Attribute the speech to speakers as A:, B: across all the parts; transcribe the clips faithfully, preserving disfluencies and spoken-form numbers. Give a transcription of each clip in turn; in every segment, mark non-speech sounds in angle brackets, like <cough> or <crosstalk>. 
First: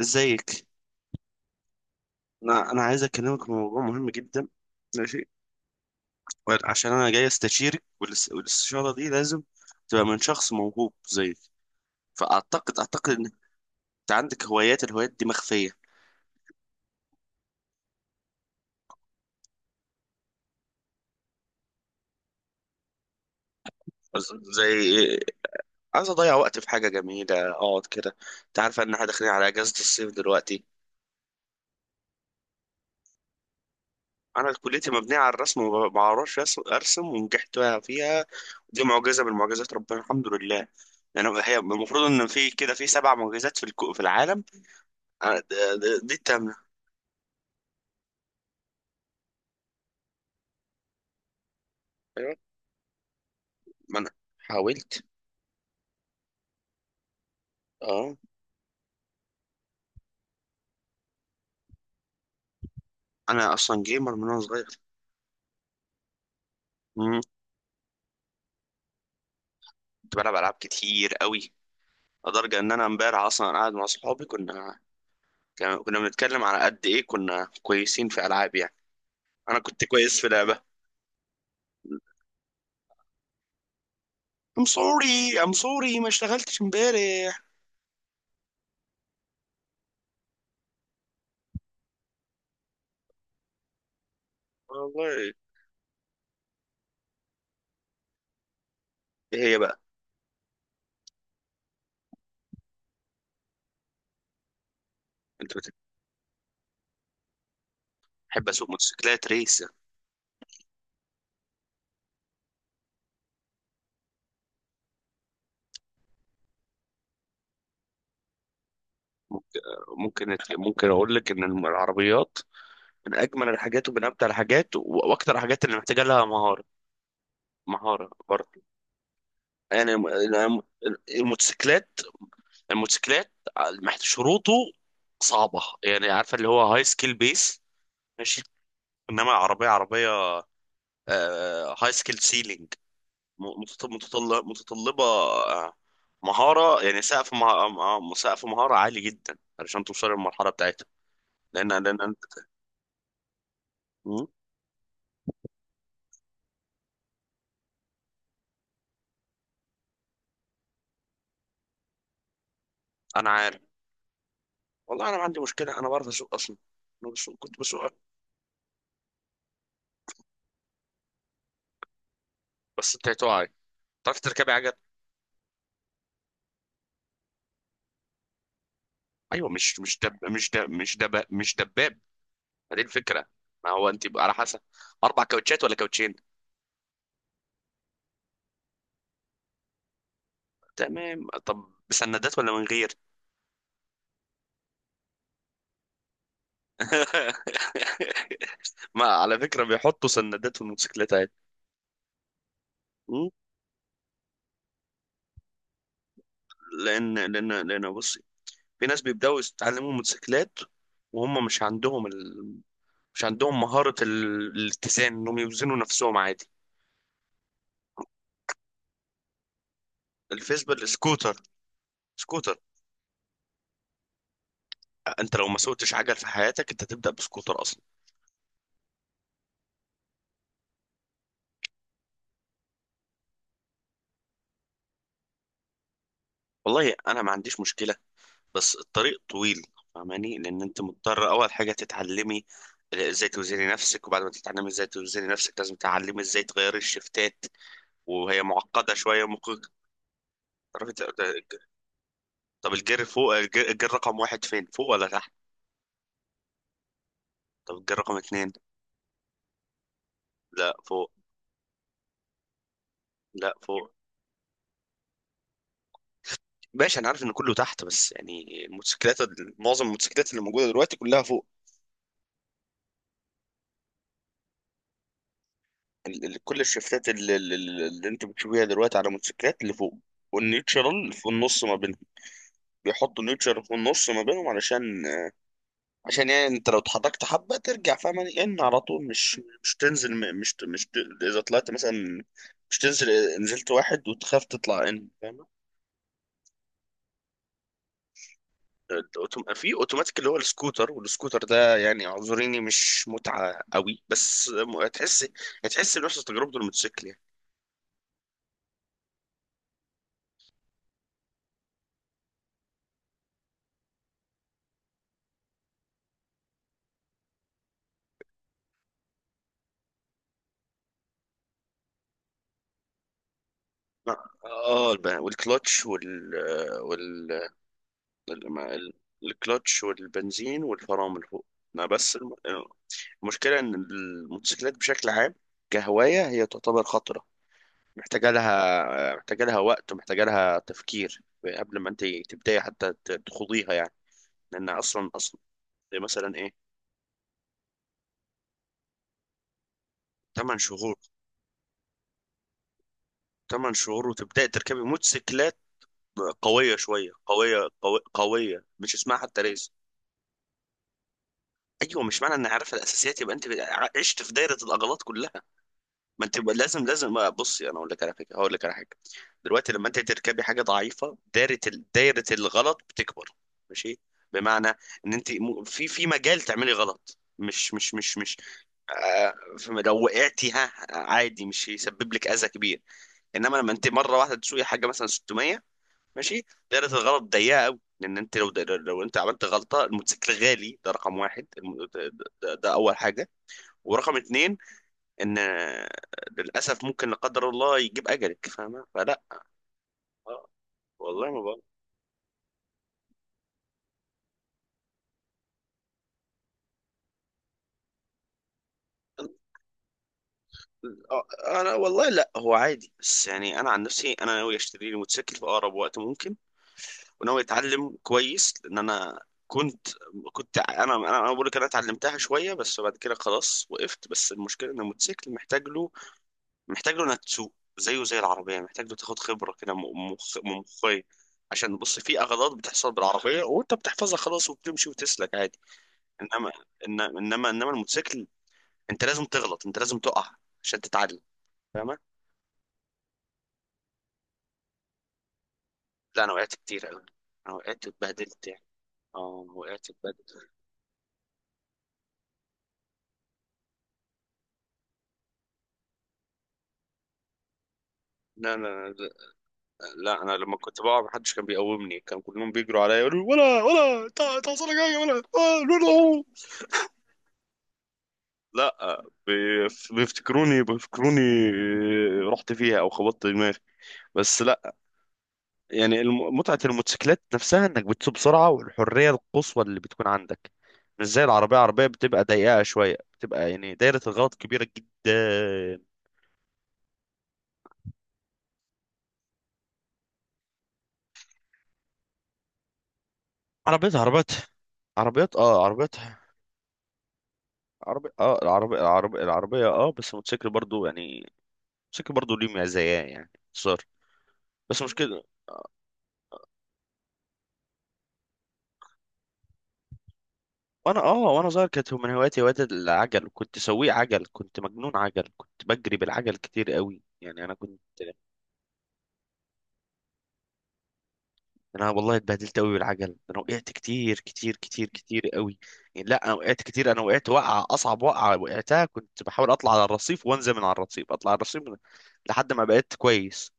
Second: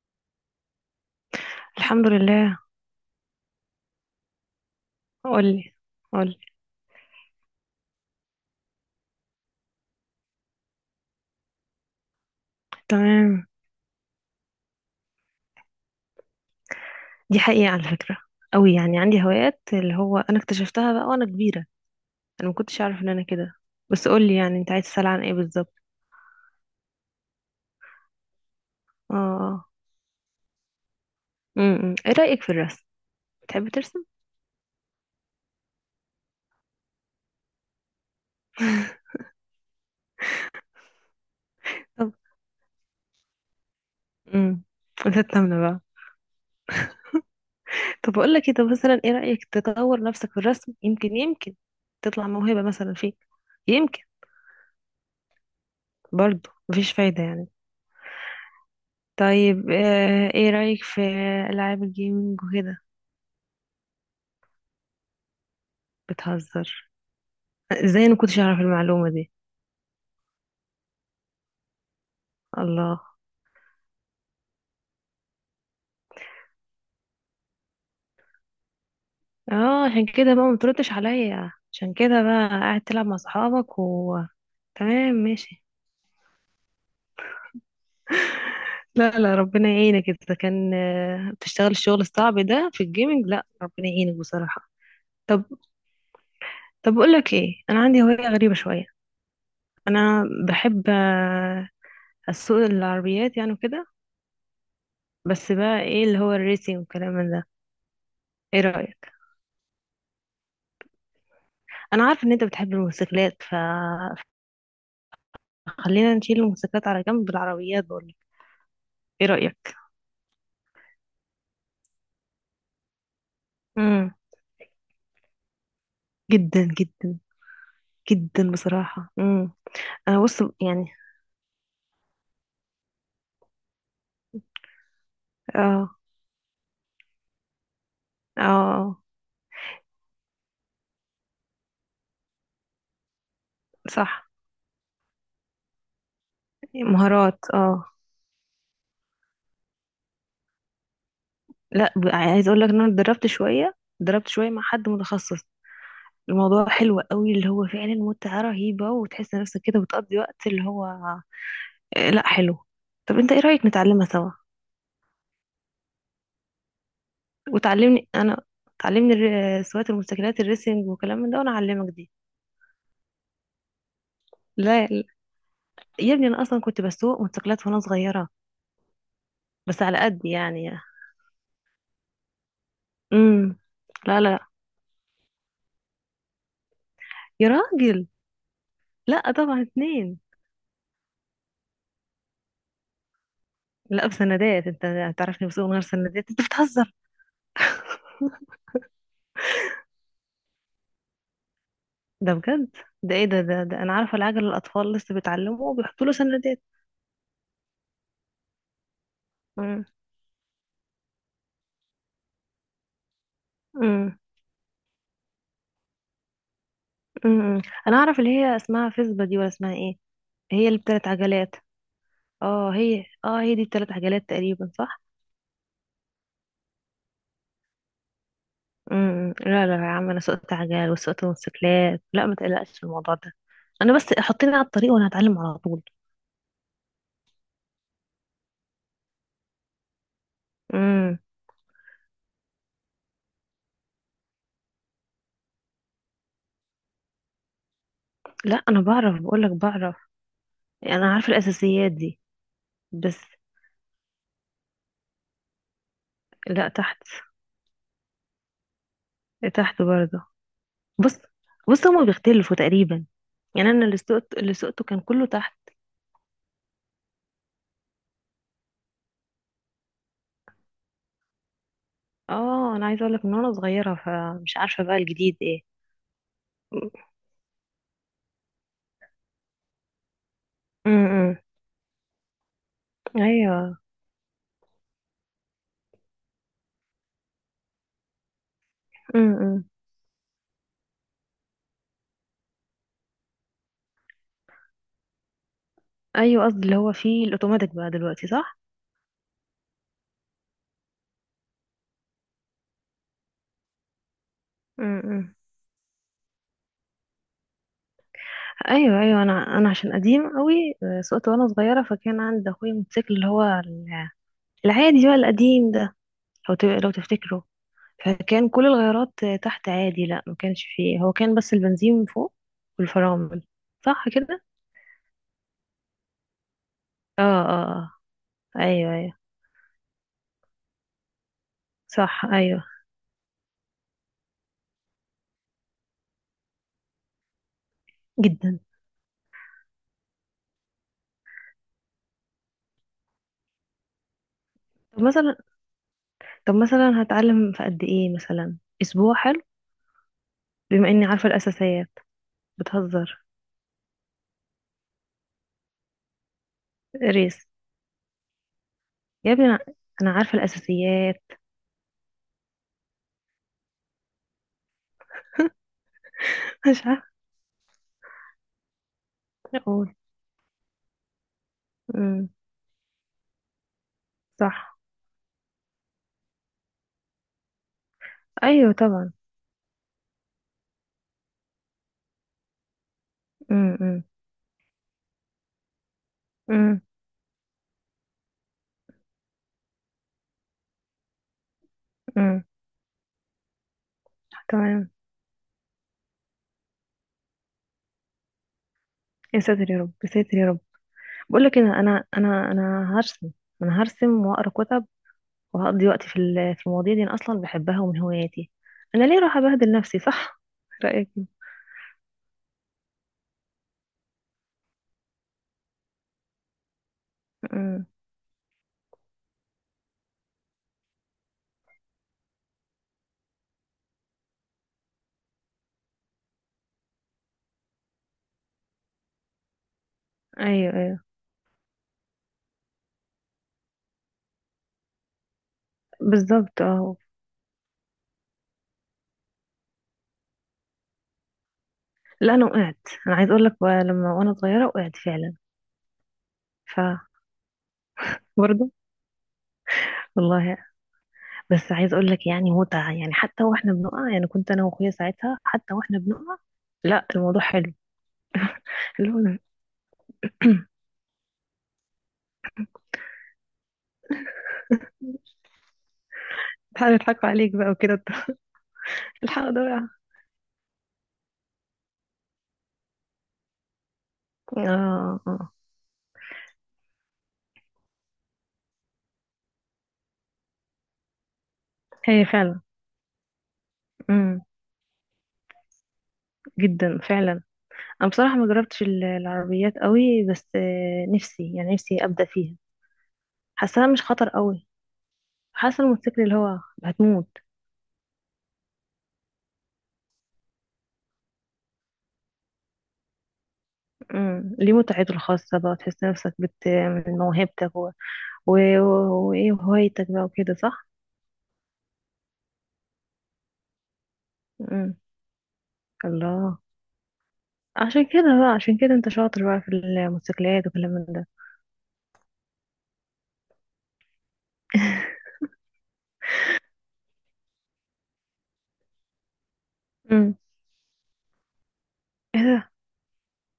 A: ازيك؟
B: الحمد لله.
A: انا انا عايز اكلمك في موضوع مهم جدا. ماشي.
B: قولي، قولي.
A: عشان انا جاي استشيرك والاس- والاستشاره دي لازم تبقى من شخص موهوب زيك. فاعتقد اعتقد ان
B: تمام.
A: انت عندك هوايات الهوايات دي مخفيه.
B: دي حقيقة على فكرة قوي، يعني عندي هوايات اللي هو انا اكتشفتها بقى وانا كبيرة. انا ما كنتش اعرف ان انا كده. بس قولي، يعني انت عايز تسأل
A: زي،
B: عن ايه بالظبط؟
A: عايز اضيع وقت في حاجه جميله، اقعد كده. انت عارف ان احنا
B: اه،
A: داخلين على
B: آه.
A: اجازه الصيف دلوقتي.
B: امم ايه رأيك في الرسم؟ بتحب ترسم؟
A: انا كليتي مبنيه على الرسم وما بعرفش أس- ارسم، ونجحت فيها. دي معجزه من معجزات ربنا، الحمد لله. يعني هي المفروض
B: طب،
A: ان في كده، في سبع معجزات في الكو- في العالم.
B: امم
A: أنا-
B: تتمنى
A: د-
B: بقى.
A: د- دي التامنة.
B: طب اقول لك كده مثلا، ايه رأيك تطور نفسك في الرسم؟ يمكن يمكن تطلع
A: أيوة.
B: موهبة مثلا فيك.
A: ما
B: يمكن.
A: أنا حاولت.
B: برضه مفيش فايدة يعني.
A: أه.
B: طيب، آه، ايه رأيك في ألعاب الجيمنج وكده؟
A: أنا أصلا جيمر من وأنا صغير.
B: بتهزر.
A: مم.
B: ازاي انا كنتش اعرف المعلومة دي؟
A: كنت بلعب ألعاب كتير قوي، لدرجة إن أنا
B: الله.
A: إمبارح أصلا قاعد مع صحابي، كنا كان- كنا بنتكلم على قد إيه كنا كويسين في ألعاب يعني. أنا كنت
B: اه، عشان
A: كويس في
B: كده بقى ما
A: لعبة.
B: تردش عليا، عشان كده بقى قاعد تلعب مع اصحابك و
A: I'm
B: تمام،
A: sorry. I'm
B: ماشي.
A: sorry، ما اشتغلتش إمبارح.
B: لا، لا، ربنا يعينك، انت كان آه، بتشتغل الشغل الصعب ده في الجيمنج، لا ربنا يعينك بصراحة.
A: والله.
B: طب طب اقول لك ايه، انا عندي هواية غريبة شوية.
A: إيه هي بقى؟
B: انا بحب آه، اسوق العربيات يعني وكده. بس
A: أنت بت-
B: بقى ايه اللي هو الريسينج والكلام من ده.
A: بحب
B: ايه
A: أسوق
B: رأيك؟
A: موتوسيكلات ريس.
B: انا عارفه ان انت بتحب الموتوسيكلات، ف... فخلينا نشيل الموتوسيكلات على جنب بالعربيات. ايه
A: ممكن.
B: رأيك؟
A: ممكن ممكن أقول لك إن العربيات من أجمل الحاجات، ومن
B: امم.
A: أمتع الحاجات، و- وأكتر الحاجات اللي محتاجة لها مهارة.
B: جدا جدا.
A: مهارة
B: جدا
A: برضه.
B: بصراحة. امم
A: يعني الم-
B: انا بص
A: الم-
B: يعني.
A: الموتوسيكلات، الموتوسيكلات آه، محت- شروطه صعبة
B: اه،
A: يعني، عارفة اللي هو هاي سكيل بيس. ماشي.
B: اه.
A: انما عربية عربية، هاي سكيل سيلينج،
B: صح.
A: متطلبة آه، مهارة. يعني سقف
B: مهارات، اه.
A: مه- م- سقف مهارة عالي جدا علشان توصل للمرحلة بتاعتها. لأن
B: لا،
A: لأن
B: ب-
A: أنا،
B: عايز اقول لك ان انا اتدربت شوية
A: مم.
B: اتدربت شوية مع حد متخصص. الموضوع حلو قوي، اللي هو فعلا متعة رهيبة وتحس نفسك كده بتقضي وقت اللي هو آه، لا حلو. طب
A: أنا
B: انت ايه
A: عارف
B: رأيك نتعلمها سوا؟
A: والله، أنا ما عندي مشكلة، أنا بعرف أسوق أصلا. أنا بسوق كنت بسوق.
B: وتعلمني انا. تعلمني الر- سواقة الموتوسيكلات الريسنج وكلام من ده، وانا اعلمك دي.
A: بس أنت هتقعي، تعرفي تركبي عجل؟
B: لا، لا. يا ابني انا اصلا كنت بسوق موتوسيكلات وانا صغيرة.
A: ايوه، مش
B: بس
A: مش
B: على
A: دب
B: قد
A: مش دب
B: يعني.
A: مش دب مش دباب. هذه الفكره.
B: امم.
A: ما هو انت
B: لا،
A: بقى على
B: لا،
A: حسب، اربع كاوتشات ولا كاوتشين؟
B: يا راجل. لا، طبعا اتنين.
A: تمام، طب بسندات ولا من غير؟
B: لا، بسندات؟ انت هتعرفني بسوق من غير سندات، انت بتهزر.
A: <laughs> ما على فكره بيحطوا سندات في الموتوسيكلات عادي.
B: ده بجد؟ ده ايه
A: م?
B: ده؟ ده, ده انا عارفه، العجل الاطفال لسه بيتعلموا وبيحطوا له سندات.
A: لان لان لان بصي، في ناس بيبداوا
B: امم.
A: يتعلموا موتوسيكلات وهم مش عندهم ال... مش عندهم مهاره ال...
B: امم.
A: الاتزان، انهم يوزنوا نفسهم عادي.
B: امم. انا اعرف اللي هي اسمها فيسبا دي، ولا اسمها ايه؟ هي اللي
A: الفيسبل
B: بتلات
A: سكوتر،
B: عجلات؟
A: سكوتر.
B: اه هي اه هي دي بتلات عجلات تقريبا، صح؟
A: انت لو ما سوقتش عجل في حياتك انت تبدا بسكوتر اصلا.
B: امم، امم. لا، لا، يا عم، انا سوقت عجل وسوقت موتوسيكلات، لا ما تقلقش في الموضوع ده. انا بس حطيني على الطريق وانا هتعلم على طول.
A: والله انا ما عنديش مشكله، بس الطريق طويل، فاهماني؟ لان انت
B: امم.
A: مضطر اول حاجه تتعلمي ازاي توزني نفسك، وبعد ما تتعلمي ازاي توزني نفسك لازم تتعلمي ازاي تغيري الشفتات، وهي
B: لا انا
A: معقده
B: بعرف،
A: شويه.
B: بقول لك
A: ممكن
B: بعرف.
A: تعرفي
B: يعني
A: ت-
B: انا عارفه
A: ت-
B: الاساسيات دي.
A: طب الجير
B: بس.
A: فوق، الجير الجير رقم واحد فين، فوق ولا تحت؟
B: لا، تحت.
A: طب الجير رقم اتنين؟
B: تحت برضه.
A: لا فوق.
B: بص، بص، هما بيختلفوا تقريبا.
A: لا
B: يعني انا
A: فوق.
B: اللي سقت اللي سقته كان كله تحت.
A: ماشي، انا عارف ان كله تحت بس يعني الموتوسيكلات معظم الموتوسيكلات اللي موجوده دلوقتي كلها فوق.
B: اه، انا عايزه اقول لك من وانا صغيره، فمش عارفه بقى الجديد ايه.
A: ال- ال- كل الشفتات اللي, اللي, اللي انت بتشوفيها دلوقتي على الموتوسيكلات اللي فوق، والنيوترال في
B: امم.
A: النص ما بين. بيحطوا نيوترال في
B: ايوه.
A: النص ما بينهم، علشان عشان يعني انت لو اتحركت حبه ترجع، فاهم؟ ان على طول مش
B: امم.
A: مش تنزل، م- مش ت- مش ت- اذا طلعت مثلا مش تنزل، نزلت واحد وتخاف تطلع، ان فاهم.
B: ايوه، قصدي اللي هو فيه الاوتوماتيك بقى دلوقتي، صح؟
A: الأوتوم- في اوتوماتيك اللي هو السكوتر، والسكوتر ده يعني اعذريني مش متعه قوي، بس م- هتحس،
B: امم.
A: هتحس بنفس تجربه الموتوسيكل يعني.
B: ايوه، ايوه، انا انا عشان قديم قوي. آه، سقت وانا صغيره، فكان عندي اخويا موتوسيكل اللي هو ال- العادي بقى القديم ده. لو ت- لو تفتكره. فكان كل الغيارات تحت عادي، لا ما كانش فيه، هو كان بس البنزين من فوق والفرامل. صح
A: ما-
B: كده؟
A: اه الب- والكلتش وال وال
B: اه، اه. آه. ايوه،
A: الم-
B: ايوه.
A: الكلتش والبنزين والفرامل فوق. ما بس
B: صح،
A: الم...
B: ايوه.
A: المشكلة إن الموتوسيكلات بشكل عام كهواية هي تعتبر خطرة، محتاجة
B: جدا.
A: لها محتاجة لها وقت، ومحتاجة لها تفكير قبل ما أنت تبدأي حتى ت- تخوضيها يعني. لأن
B: طب
A: أصلا،
B: مثلا.
A: أصلا زي مثلا إيه؟
B: طب مثلا هتعلم في قد ايه؟ مثلا اسبوع حلو؟
A: تمن
B: بما
A: شهور.
B: اني عارفه الاساسيات. بتهزر.
A: تمن شهور وتبدأي تركبي موتوسيكلات قوية شوية،
B: ريس؟
A: قوية قوي، قوية مش اسمها
B: يا
A: حتى
B: ابني انا
A: ريس.
B: أنا عارفه الاساسيات.
A: أيوة، مش معنى إني عارفة الأساسيات يبقى أنت عشت في دايرة الأغلاط كلها. ما انت
B: <laughs>
A: لازم
B: مش عارفه
A: لازم آه، بصي انا اقول لك على فكره، هقول لك على حاجه. دلوقتي لما
B: اقول.
A: انت تركبي حاجه ضعيفه، دايره ال- دايره
B: امم.
A: الغلط بتكبر. ماشي؟ بمعنى
B: صح.
A: ان انت م- في في مجال تعملي غلط، مش مش مش مش
B: ايوه طبعا.
A: آه، فم- لو وقعتي ها عادي، مش هيسبب لك اذى كبير. انما لما
B: امم،
A: انت
B: امم.
A: مره واحده تسوقي حاجه مثلا ستمية، ماشي،
B: امم.
A: دايره الغلط ضيقه قوي، لان انت لو لو انت عملت غلطه، الموتوسيكل غالي ده رقم واحد، الم- ده,
B: أمم.
A: ده ده اول حاجه، ورقم اتنين
B: تمام.
A: ان للاسف ممكن لا قدر الله يجيب اجلك، فاهمه؟ فلا،
B: يا ساتر يا رب، يا ساتر
A: آه،
B: يا رب.
A: والله ما
B: بقول لك
A: بقى.
B: إيه، انا انا انا انا هرسم. انا هرسم واقرا كتب. وهقضي وقتي في ال- في المواضيع دي، انا اصلا بحبها ومن هواياتي. انا ليه راح ابهدل نفسي؟ صح؟ <laughs> رايك إيه؟
A: آه، انا والله لا، هو عادي، بس يعني انا عن نفسي انا ناوي اشتري لي موتوسيكل في اقرب وقت ممكن، وناوي
B: أمم.
A: اتعلم كويس. لان انا كنت، كنت انا انا أنا بقول لك، انا اتعلمتها شويه بس بعد كده خلاص وقفت. بس المشكله ان الموتوسيكل محتاج له محتاج له انك تسوق. زيه زي العربيه، محتاج له تاخد خبره كده م- مخ
B: ايوه، ايوه،
A: مخيه، عشان بص في اغلاط بتحصل بالعربيه وانت بتحفظها خلاص وبتمشي وتسلك عادي. انما،
B: بالظبط، اه.
A: إن- انما انما الموتوسيكل انت لازم تغلط، انت لازم تقع عشان تتعلم، فاهمة؟
B: لا انا وقعت. انا عايز اقول لك بقى، لما وانا صغيره وقعت فعلا.
A: لا انا وقعت
B: ف
A: كتير قوي، انا وقعت اتبهدلت يعني.
B: برضه.
A: اه وقعت اتبهدلت.
B: والله. بس عايز اقول لك يعني متعه، يعني حتى واحنا بنقع، يعني كنت انا واخويا ساعتها حتى واحنا بنقع. لا الموضوع حلو.
A: لا لا لا.
B: اللي هو.
A: لا، انا لما كنت بقع محدش كان بيقومني، كان كلهم بيجروا عليا يقولوا، ولا، ولا تع- تعصلك حاجه، ولا آه، لا.
B: تعالى نضحكوا عليك بقى وكده. <laughs>
A: لا. لا
B: الحق ده
A: بيف-
B: وقع.
A: بيفتكروني بيفتكروني آه، رحت فيها او خبطت دماغي، بس لا.
B: اه، آه.
A: يعني الم- متعة الموتوسيكلات نفسها انك بتسوق بسرعة، والحرية القصوى اللي بتكون عندك، مش زي العربية. العربية بتبقى
B: هي.
A: ضيقة شوية، بتبقى يعني دايرة الغلط
B: فعلا.
A: كبيرة جدا.
B: جدا فعلا. انا بصراحه ما جربتش ال- العربيات قوي، بس آه، نفسي يعني نفسي ابدا فيها. حاساها
A: عربيات
B: مش خطر
A: عربيات
B: قوي.
A: عربيات اه
B: حاسه
A: عربيات
B: الموتوسيكل اللي هو هتموت.
A: عربي اه العربية العربية العربية اه بس الموتوسيكل برضو يعني، الموتوسيكل برضو ليه مزايا يعني صار.
B: امم، ليه
A: بس مش
B: متعته
A: كده.
B: الخاصه بقى، تحس نفسك بت من موهبتك و- و- و- وايه وهوايتك بقى وكده، صح؟
A: وانا اه وانا صغير كانت من هواياتي هواية العجل، كنت سويق عجل، كنت مجنون
B: امم.
A: عجل، كنت بجري بالعجل
B: الله.
A: كتير قوي يعني، انا كنت.
B: عشان كده بقى عشان كده انت شاطر بقى في الموتوسيكلات وكلام من ده.
A: انا والله اتبهدلت قوي بالعجل ده، انا وقعت كتير كتير كتير كتير
B: <laughs>
A: قوي يعني. لا انا وقعت كتير. انا وقعت وقعه، اصعب وقعه وقعتها كنت بحاول اطلع على الرصيف،
B: امم.
A: وانزل من على الرصيف، اطلع على الرصيف، من...
B: ايه
A: لحد ما
B: ده؟
A: بقيت كويس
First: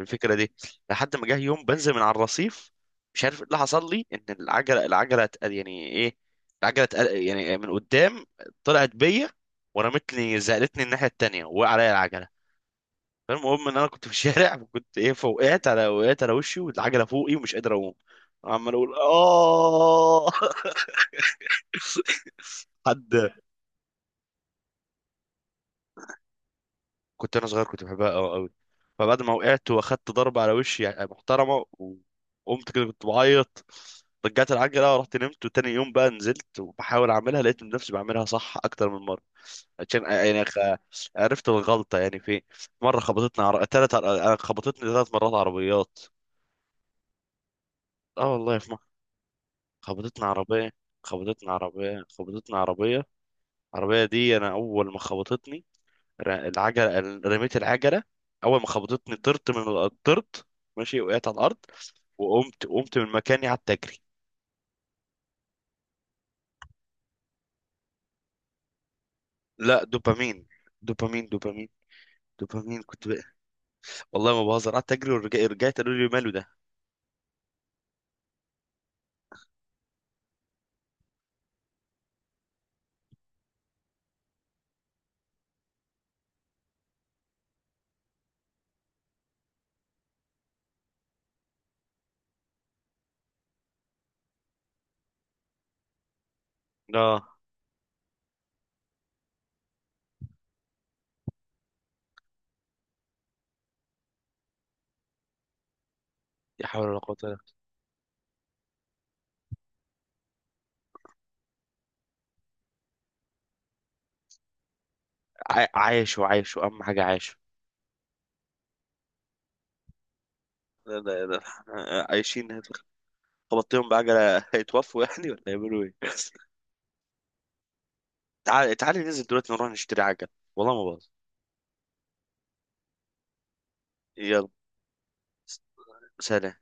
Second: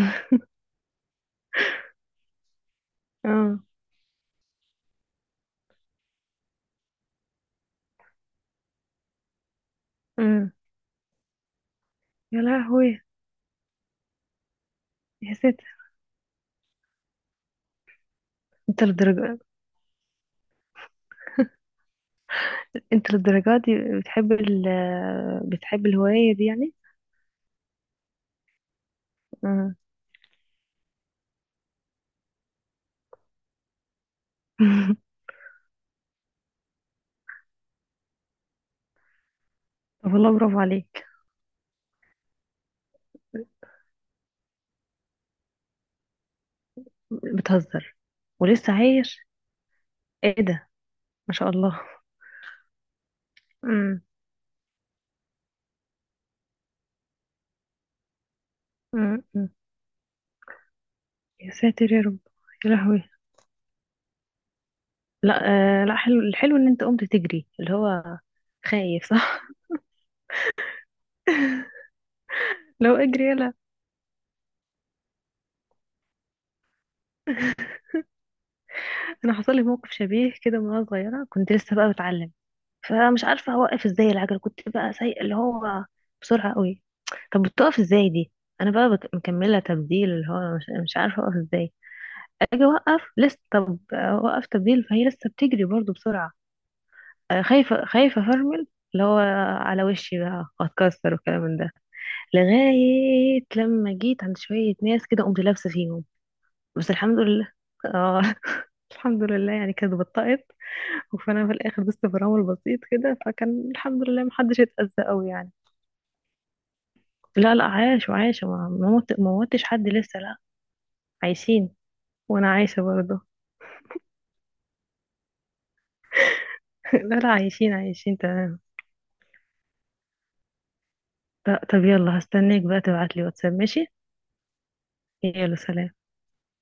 A: الفكره دي. لحد ما جه يوم بنزل من على الرصيف، مش عارف ايه اللي
B: اه.
A: حصل لي، ان العجله العجله اتق- يعني ايه العجله اتق- يعني من قدام طلعت بيا، ورمتني،
B: امم.
A: زقلتني الناحيه التانيه، وقع عليا العجله.
B: يا لهوي.
A: فالمهم ان انا كنت في الشارع وكنت ايه،
B: يا ست.
A: فوقعت على وقعت على وشي والعجله فوقي، ومش قادر اقوم، عمال
B: انت
A: اقول
B: للدرجه؟
A: اه. <laughs> حد.
B: انت للدرجة دي بتحب ال بتحب الهواية دي يعني؟
A: كنت انا صغير كنت بحبها قوي قوي، فبعد ما وقعت
B: آه.
A: واخدت ضربه على وشي يعني محترمه، وقمت كده كنت بعيط، رجعت العجله
B: <laughs>
A: ورحت نمت، وتاني يوم بقى نزلت وبحاول اعملها، لقيت نفسي بعملها صح اكتر من مره، عشان
B: طب والله
A: يعني خ-
B: برافو عليك.
A: عرفت الغلطه يعني فين. مره خبطتني عر... تلت عر... أنا خبطتني ثلاث مرات عربيات.
B: بتهزر.
A: اه والله،
B: ولسه
A: في.
B: عايش؟
A: خبطتني
B: ايه ده.
A: عربية،
B: ما شاء
A: خبطتني
B: الله.
A: عربية، خبطتني عربية.
B: مم.
A: العربية دي أنا أول ما خبطتني، ر- العجلة، رميت العجلة. أول ما خبطتني
B: مم. مم.
A: طرت من ال- طرت، ماشي، وقعت على
B: يا
A: الأرض.
B: ساتر يا رب.
A: وقمت
B: يا
A: قمت
B: لهوي.
A: من مكاني، قعدت أجري.
B: لا. آه، لا حلو، الحلو ان انت قمت تجري اللي هو خايف، صح؟
A: لا، دوبامين. دوبامين، دوبامين،
B: <laughs>
A: دوبامين
B: لو
A: كنت بقى.
B: اجري يلا.
A: والله ما بهزر، قعدت أجري، ورجعت، رجعت قالوا لي ماله ده.
B: انا حصل لي موقف شبيه كده وانا صغيره، كنت لسه بقى بتعلم. فمش عارفة اوقف ازاي العجلة، كنت بقى سايقة اللي هو بسرعة قوي. طب بتقف ازاي دي؟ انا بقى بك- مكملة تبديل، اللي هو مش, مش عارفة اوقف ازاي. اجي اوقف لسه، طب اوقف تبديل، فهي لسه بتجري برضو بسرعة.
A: لا.
B: آه، خايفة خايفة افرمل. اللي هو. على وشي بقى اتكسر والكلام من ده. لغاية لما جيت عند شوية ناس كده قمت لابسة فيهم.
A: يا حول
B: بس
A: ولا قوة
B: الحمد
A: إلا
B: لله.
A: بالله.
B: اه. <laughs> الحمد لله يعني كانت بطأت. وفانا في الاخر بس تفرمل بسيط كده، فكان الحمد لله محدش اتأذى قوي يعني.
A: عا- عايشوا، عايشوا، أهم حاجة عايشوا.
B: لا، لا، عايش وعايشة، ما ما موت ما موتش حد لسه، لا.
A: لا لا لا،
B: عايشين. وانا
A: عايشين.
B: عايشة برضه.
A: خبطتهم بعجلة هيتوفوا يعني ولا يعملوا إيه؟
B: <laughs> لا، لا، عايشين، عايشين، تمام.
A: تعالي تعالي ننزل دلوقتي نروح نشتري عجل، والله ما باظ.
B: ط- طب يلا، هستناك بقى تبعتلي واتساب، ماشي.
A: يلا
B: يلا، سلام.
A: سلام.